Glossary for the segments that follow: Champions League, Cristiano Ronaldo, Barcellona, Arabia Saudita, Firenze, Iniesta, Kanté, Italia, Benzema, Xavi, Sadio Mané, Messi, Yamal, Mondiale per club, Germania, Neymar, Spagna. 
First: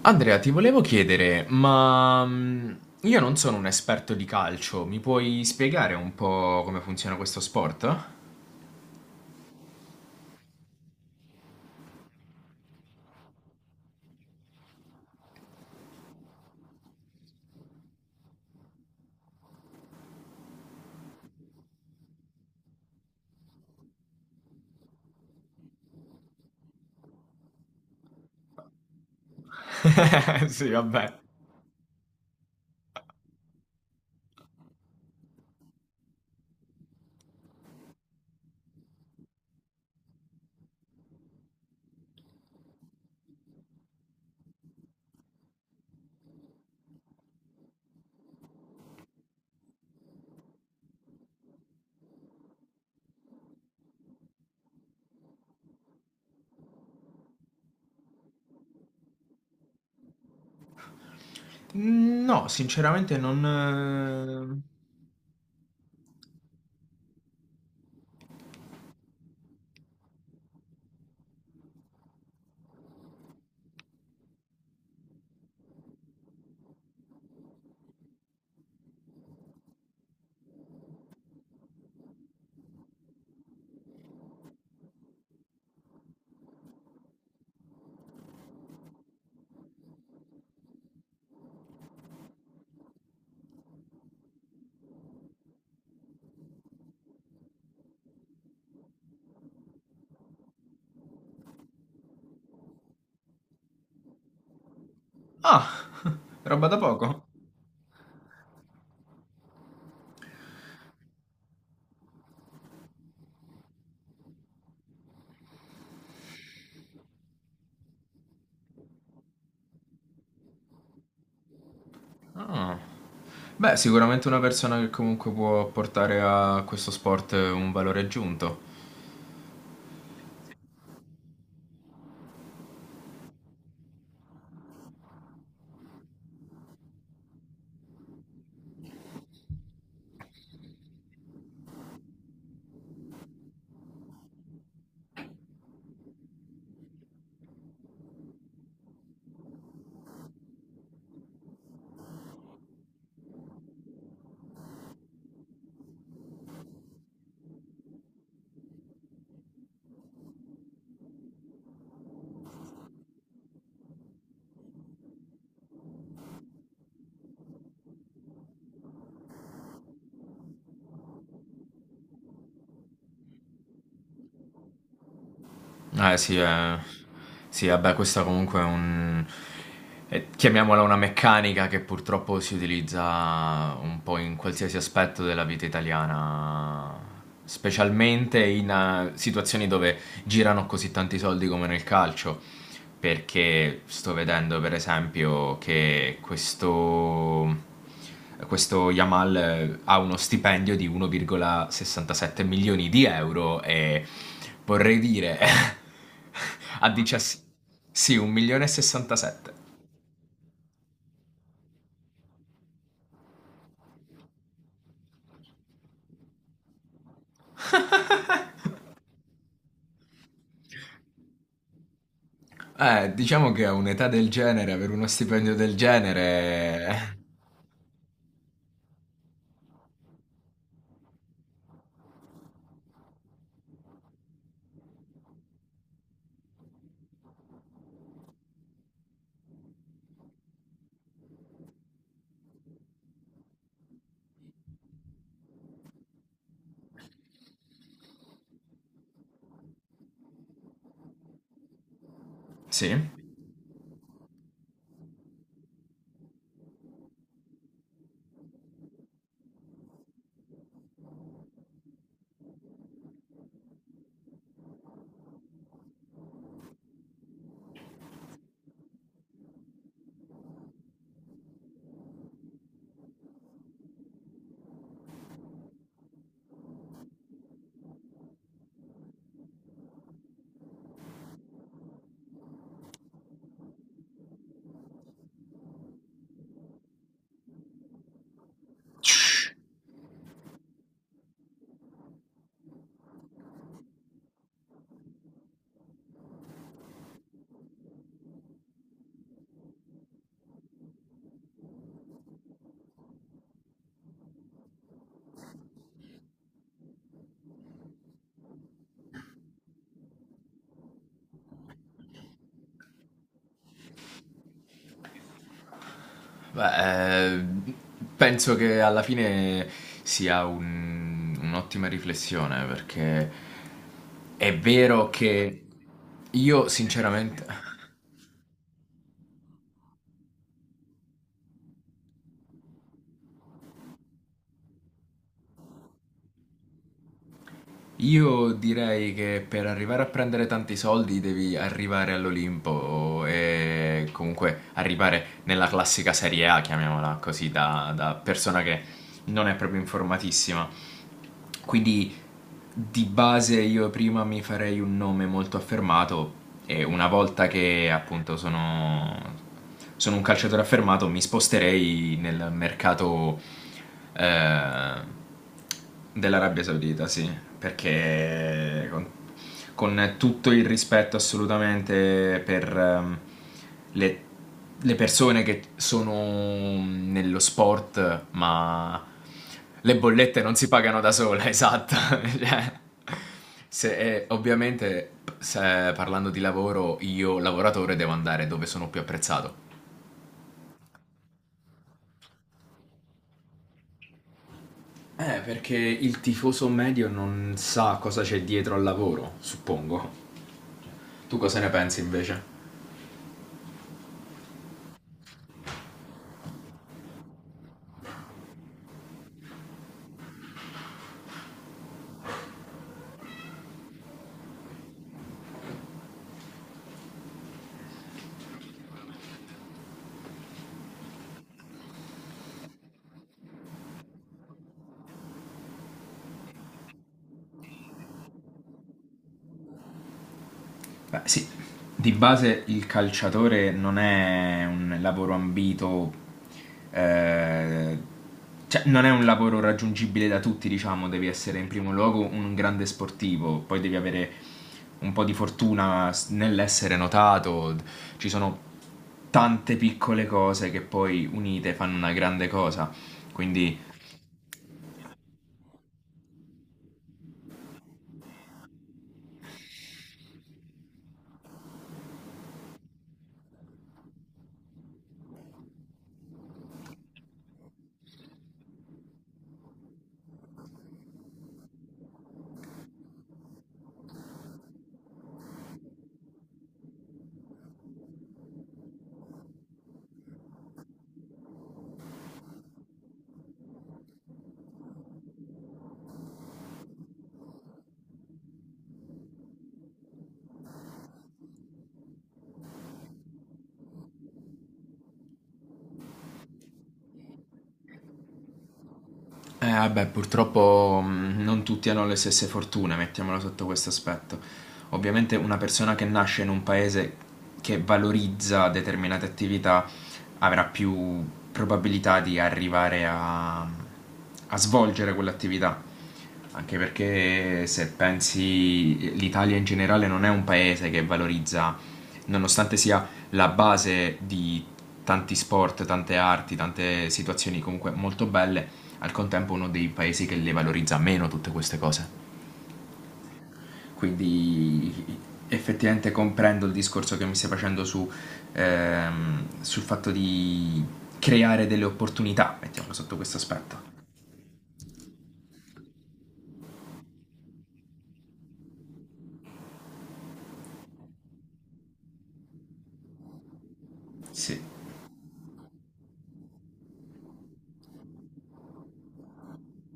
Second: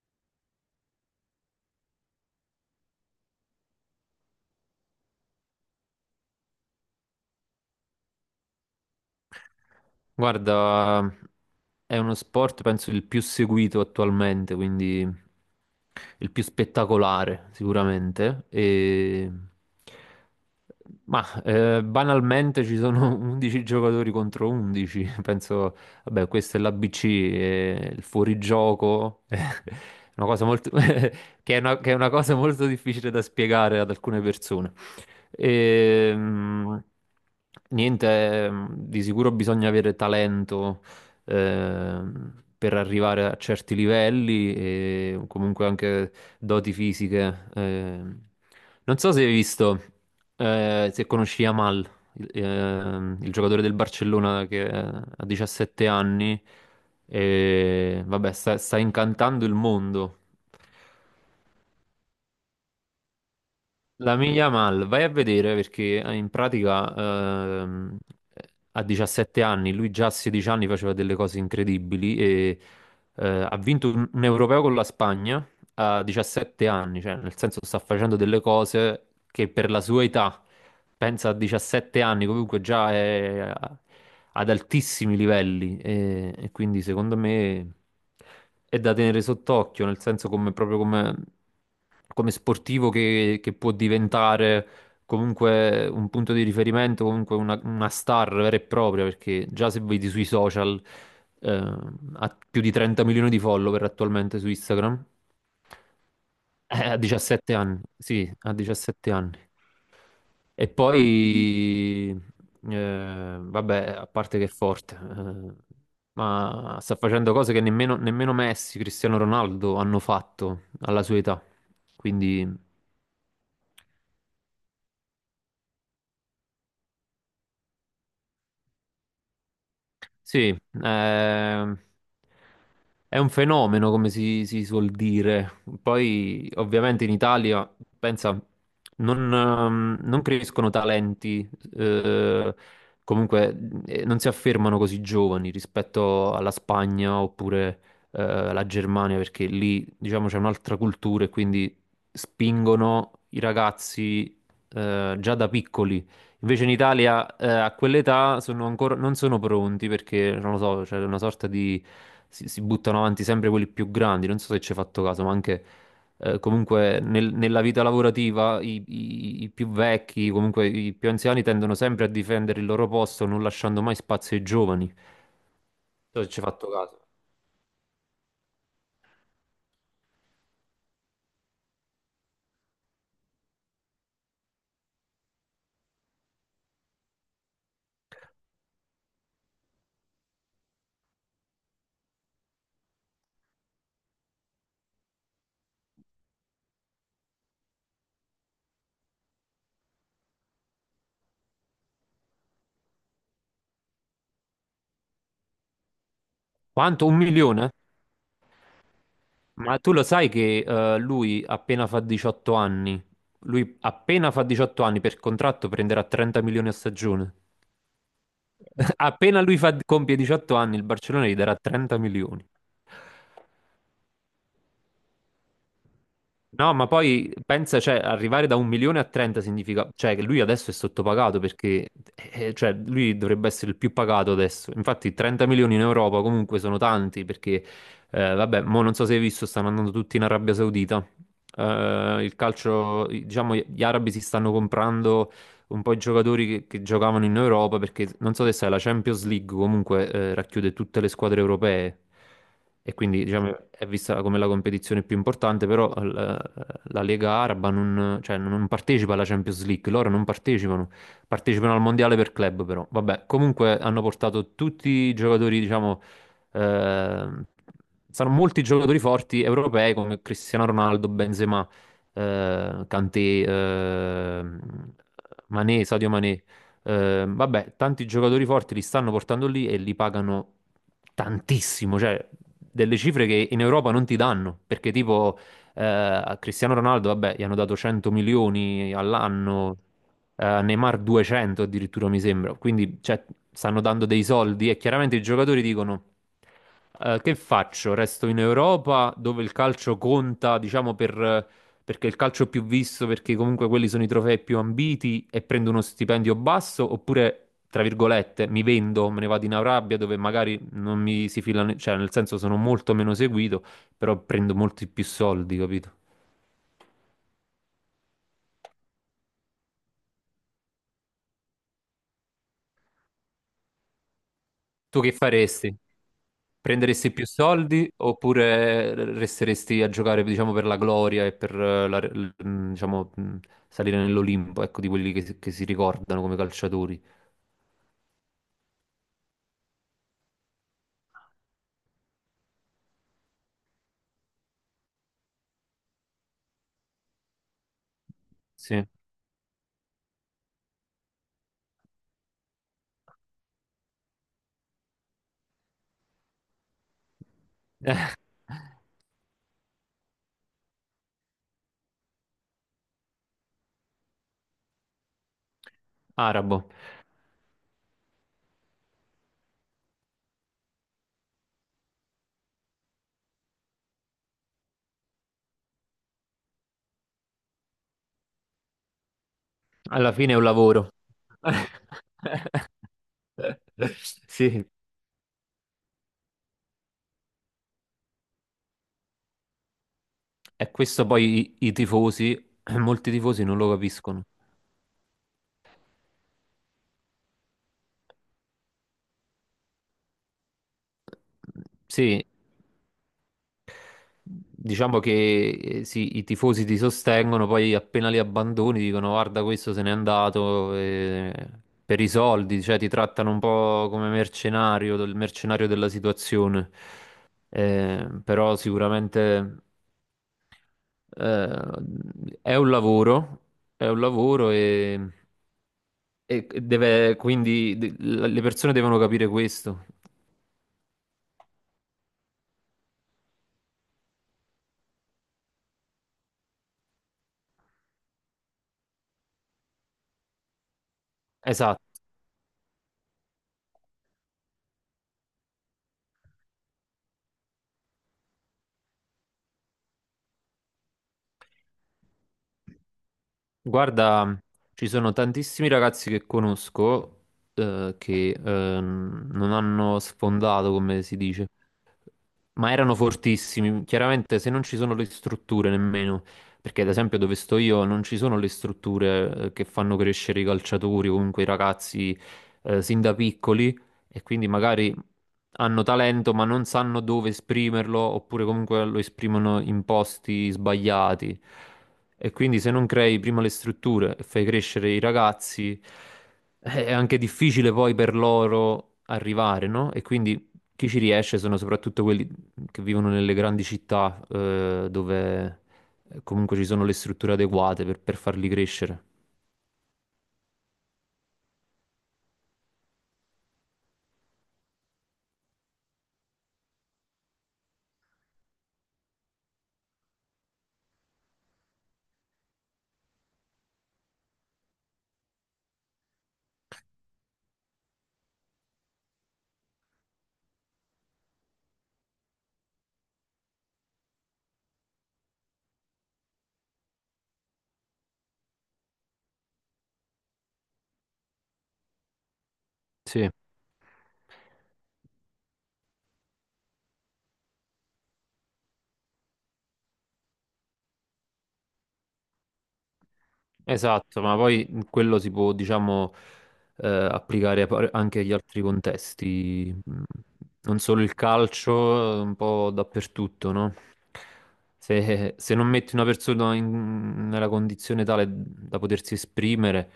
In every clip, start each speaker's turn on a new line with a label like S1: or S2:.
S1: Andrea, ti volevo chiedere, ma io non sono un esperto di calcio, mi puoi spiegare un po' come funziona questo sport?
S2: Guarda, è uno sport penso il più seguito attualmente, quindi il più spettacolare sicuramente. Ma banalmente ci sono 11 giocatori contro 11, penso. Vabbè, questo è l'ABC, è il fuorigioco, è una cosa molto
S1: Sì, vabbè.
S2: che è una cosa molto difficile da spiegare ad alcune persone. E, niente, di sicuro bisogna avere talento, per arrivare a certi livelli e comunque anche doti fisiche. Non so se hai visto, se conosci Yamal, il giocatore del Barcellona che ha 17 anni e vabbè, sta incantando il mondo.
S1: Mm, no, sinceramente
S2: La Miglia
S1: non.
S2: Mal, vai a vedere perché in pratica, a 17 anni, lui già a 16 anni faceva delle cose incredibili e ha vinto un europeo con la Spagna a 17 anni, cioè nel senso sta facendo delle cose che per la sua età, pensa, a 17 anni comunque già è ad altissimi livelli, e quindi secondo me è da tenere sott'occhio, nel senso come proprio come sportivo che può diventare comunque un punto di riferimento, comunque una star vera e propria, perché già se vedi sui social, eh, ha più di 30 milioni di follower attualmente su Instagram.
S1: Eh. Ah, roba da
S2: A
S1: poco?
S2: 17 anni, sì, a 17 anni. E poi, vabbè, a parte che è forte, ma sta facendo cose che nemmeno Messi, Cristiano Ronaldo hanno fatto alla sua età. Quindi...
S1: Ah. Beh, sicuramente una persona che comunque può portare a questo sport un valore aggiunto.
S2: Sì. ehm, È un fenomeno, come si suol dire. Poi, ovviamente, in Italia, pensa, non crescono talenti, eh, comunque non si affermano così giovani rispetto alla Spagna oppure alla Germania, perché lì, diciamo, c'è un'altra cultura e quindi spingono i ragazzi già da piccoli. Invece in Italia, a quell'età sono ancora, non sono pronti perché, non lo so, c'è una sorta di. Si buttano avanti sempre quelli più grandi. Non so se ci hai fatto caso, ma anche comunque nella vita lavorativa i più vecchi, comunque i più anziani tendono sempre a difendere il loro posto, non lasciando mai spazio ai giovani. Non
S1: Eh
S2: so se
S1: sì,
S2: ci hai fatto
S1: eh.
S2: caso.
S1: Sì, vabbè, questa comunque chiamiamola una meccanica che purtroppo si utilizza un po' in qualsiasi aspetto della vita italiana, specialmente in situazioni dove girano così tanti soldi come nel calcio. Perché sto vedendo, per esempio, che questo. Questo Yamal ha uno stipendio di 1,67 milioni di euro e vorrei dire a
S2: Quanto? Un
S1: 17.
S2: milione?
S1: Sì, 1 milione e 67.
S2: Ma tu lo sai che, lui appena fa 18 anni, lui appena fa 18 anni per contratto prenderà 30 milioni a stagione? Appena lui compie 18 anni, il Barcellona gli darà 30 milioni.
S1: Diciamo che a un'età del genere, avere uno stipendio del
S2: No, ma
S1: genere.
S2: poi pensa, cioè, arrivare da un milione a 30 significa, cioè, che lui adesso è sottopagato, perché, cioè, lui dovrebbe essere il più pagato adesso. Infatti, 30 milioni in Europa comunque sono tanti, perché, vabbè, mo non so se hai visto, stanno andando tutti in Arabia Saudita. Il calcio, diciamo, gli arabi si stanno comprando un po' i giocatori che giocavano in Europa, perché non so se sai, la Champions League comunque racchiude tutte le squadre europee e
S1: Sì.
S2: quindi, diciamo, è vista come la competizione più importante, però la Lega Araba non, cioè, non partecipa alla Champions League, loro non partecipano, partecipano al Mondiale per club però. Vabbè, comunque hanno portato tutti i giocatori, diciamo, eh, sono molti giocatori forti europei come Cristiano Ronaldo, Benzema, Kanté, Mané, Sadio Mané. Vabbè, tanti giocatori forti li stanno portando lì e li pagano tantissimo, cioè delle cifre che in Europa non ti danno, perché tipo, a Cristiano Ronaldo, vabbè, gli hanno dato 100 milioni all'anno, a Neymar 200 addirittura mi sembra. Quindi, cioè, stanno dando dei soldi, e chiaramente i giocatori dicono, che faccio? Resto in Europa dove il calcio conta, diciamo, perché il calcio più visto, perché comunque quelli sono i trofei più ambiti e prendo uno stipendio basso, oppure, tra virgolette, mi vendo, me ne vado in Arabia dove magari non mi si filano, cioè nel senso sono molto meno seguito, però prendo molti più soldi, capito?
S1: Beh, penso che alla fine sia un'ottima riflessione perché è
S2: Tu
S1: vero
S2: che
S1: che
S2: faresti?
S1: io
S2: Prenderesti più
S1: sinceramente,
S2: soldi oppure resteresti a giocare, diciamo, per la gloria e per, diciamo, salire nell'Olimpo, ecco, di quelli che si ricordano come calciatori?
S1: io direi che per arrivare a prendere tanti soldi devi arrivare all'Olimpo e comunque arrivare nella classica Serie A, chiamiamola così, da persona che
S2: Sì.
S1: non è proprio informatissima. Quindi di base io prima mi farei un nome molto affermato e una volta che appunto sono un calciatore affermato mi sposterei nel mercato eh, dell'Arabia
S2: Arabo.
S1: Saudita, sì, perché con tutto il rispetto assolutamente per le, le persone che sono nello sport ma le
S2: Alla fine è
S1: bollette
S2: un
S1: non si
S2: lavoro.
S1: pagano da sole, esatto. Cioè,
S2: Sì,
S1: ovviamente, parlando di lavoro, io lavoratore devo andare dove sono più apprezzato.
S2: e questo poi i tifosi, molti tifosi non lo capiscono.
S1: Perché il tifoso medio non sa cosa c'è dietro al lavoro, suppongo. Tu cosa ne pensi
S2: Sì,
S1: invece?
S2: diciamo che, sì, i tifosi ti sostengono, poi appena li abbandoni dicono guarda questo se n'è andato, per i soldi, cioè ti trattano un po' come mercenario, del mercenario della situazione. Però sicuramente, eh, è un lavoro, è un lavoro. Le persone devono capire questo.
S1: Beh, sì, di base il calciatore non è un lavoro ambito, eh, cioè non è un lavoro raggiungibile da tutti, diciamo, devi essere in
S2: Esatto.
S1: primo luogo un grande sportivo, poi devi avere un po' di fortuna nell'essere notato, ci sono tante piccole cose che poi unite fanno una grande cosa, quindi.
S2: Guarda, ci sono tantissimi ragazzi che conosco, che non hanno sfondato, come si dice. Ma erano fortissimi, chiaramente se non ci sono le strutture nemmeno, perché ad esempio dove sto io non ci sono le strutture che fanno crescere i calciatori o comunque i ragazzi sin da piccoli, e quindi magari hanno talento ma non sanno dove esprimerlo oppure comunque lo esprimono in posti sbagliati. E quindi se non crei prima le strutture e fai crescere i ragazzi, è anche difficile poi per loro arrivare, no? E quindi chi ci riesce sono soprattutto quelli che vivono nelle grandi città, dove comunque ci sono le strutture adeguate per farli crescere.
S1: Vabbè, purtroppo non tutti hanno le stesse fortune, mettiamola sotto questo aspetto. Ovviamente una persona che nasce in un paese che valorizza determinate attività avrà più probabilità di arrivare a svolgere quell'attività. Anche perché se pensi l'Italia in generale non è un paese che valorizza, nonostante sia la base di tanti sport, tante arti, tante situazioni comunque molto belle, al contempo uno dei paesi che le valorizza meno tutte queste cose.
S2: Sì.
S1: Quindi effettivamente comprendo il discorso che mi stai facendo sul fatto di creare delle opportunità, mettiamolo sotto questo aspetto.
S2: Esatto, ma poi quello si può, diciamo, applicare a anche agli altri contesti. Non solo il calcio, un po' dappertutto, no?
S1: Sì,
S2: Se non metti una persona nella condizione tale da potersi esprimere,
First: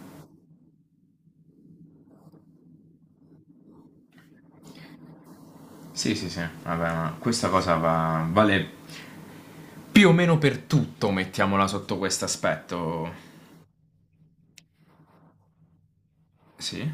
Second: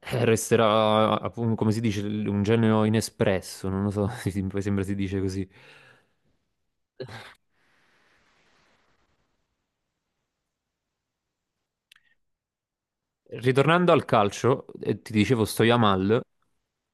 S2: resterà, appunto, come si dice, un genio inespresso, non lo so, mi sembra si dice così.
S1: sì, sì, sì. Vabbè, ma questa cosa vale più o meno per tutto, mettiamola sotto questo aspetto.
S2: Ritornando al calcio, ti dicevo, Stojamal.
S1: Sì?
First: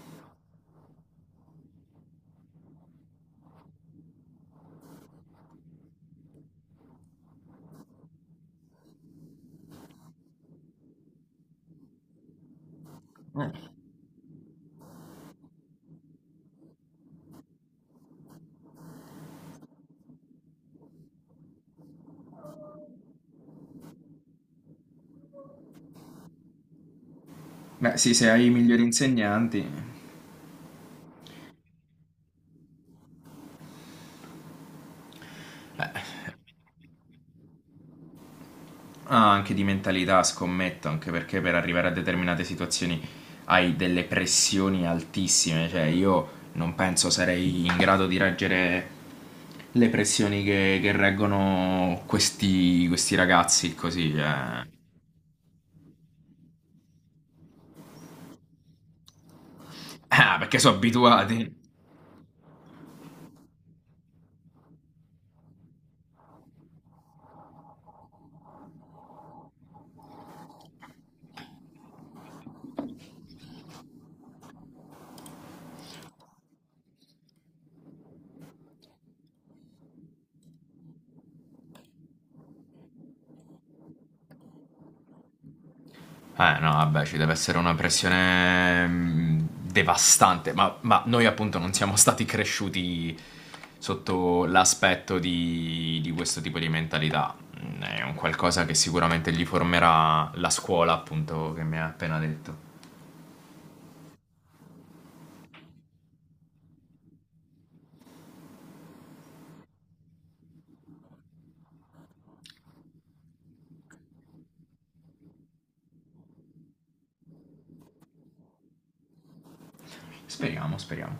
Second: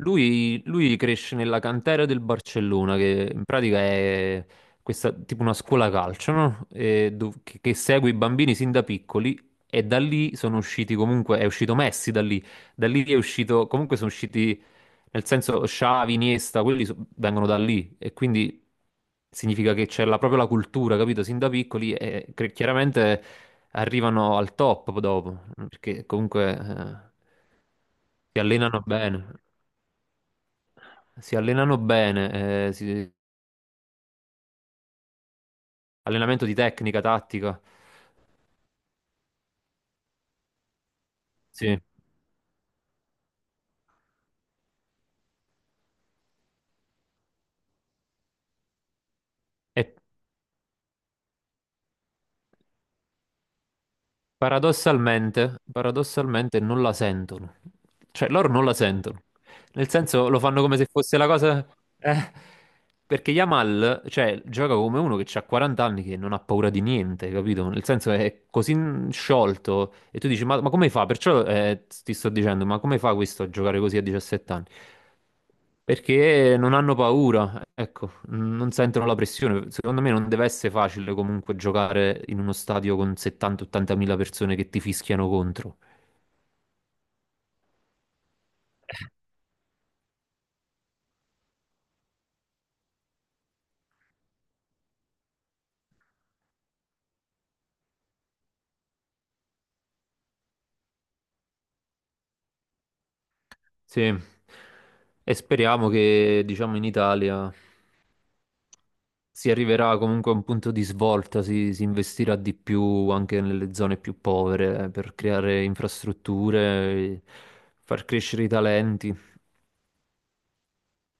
S2: Lui cresce nella cantera del Barcellona, che in pratica è questa, tipo una scuola calcio, no? E che segue i bambini sin da piccoli e da lì sono usciti comunque, è uscito Messi da lì è uscito, comunque sono usciti, nel senso Xavi, Iniesta, quelli vengono da lì, e quindi significa che c'è proprio la cultura, capito? Sin da piccoli, e chiaramente arrivano al top dopo, perché comunque
S1: Beh, sì, se
S2: si
S1: hai i migliori
S2: allenano bene.
S1: insegnanti.
S2: Si allenano bene, allenamento di tecnica, tattica.
S1: Ah, anche di mentalità, scommetto, anche perché per
S2: Sì.
S1: arrivare a determinate situazioni hai delle pressioni altissime, cioè io non penso sarei in grado di reggere
S2: E
S1: le pressioni che reggono questi ragazzi così, eh.
S2: paradossalmente, paradossalmente non la sentono. Cioè, loro non la sentono. Nel senso,
S1: Ah,
S2: lo
S1: perché
S2: fanno
S1: sono
S2: come se fosse la
S1: abituati.
S2: cosa. eh, Perché Yamal, cioè, gioca come uno che ha 40 anni, che non ha paura di niente, capito? Nel senso, è così sciolto. E tu dici, ma come fa? Perciò, ti sto dicendo, ma come fa questo a giocare così a 17 anni? Perché non hanno paura, ecco, non sentono la pressione. Secondo me non deve essere facile comunque giocare in uno stadio con 70-80 mila persone che ti fischiano contro.
S1: Eh no, vabbè, ci deve essere una pressione devastante, ma noi appunto non siamo stati cresciuti sotto l'aspetto di questo tipo di mentalità. È un qualcosa che sicuramente gli formerà la scuola, appunto, che mi ha appena detto.
S2: Sì, e speriamo che, diciamo, in Italia si arriverà comunque a un punto di svolta, si investirà di più anche nelle zone più povere, per creare infrastrutture, far crescere i talenti.
S1: Speriamo, speriamo.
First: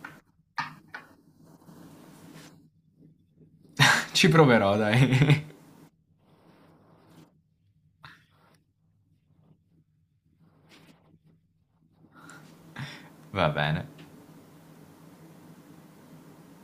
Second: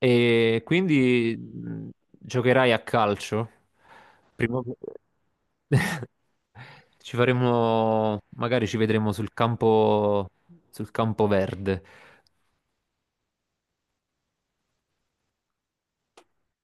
S2: E quindi, giocherai a calcio?
S1: Ci
S2: Prima o
S1: proverò,
S2: poi
S1: dai.
S2: ci faremo, magari ci vedremo sul campo verde.
S1: Va bene.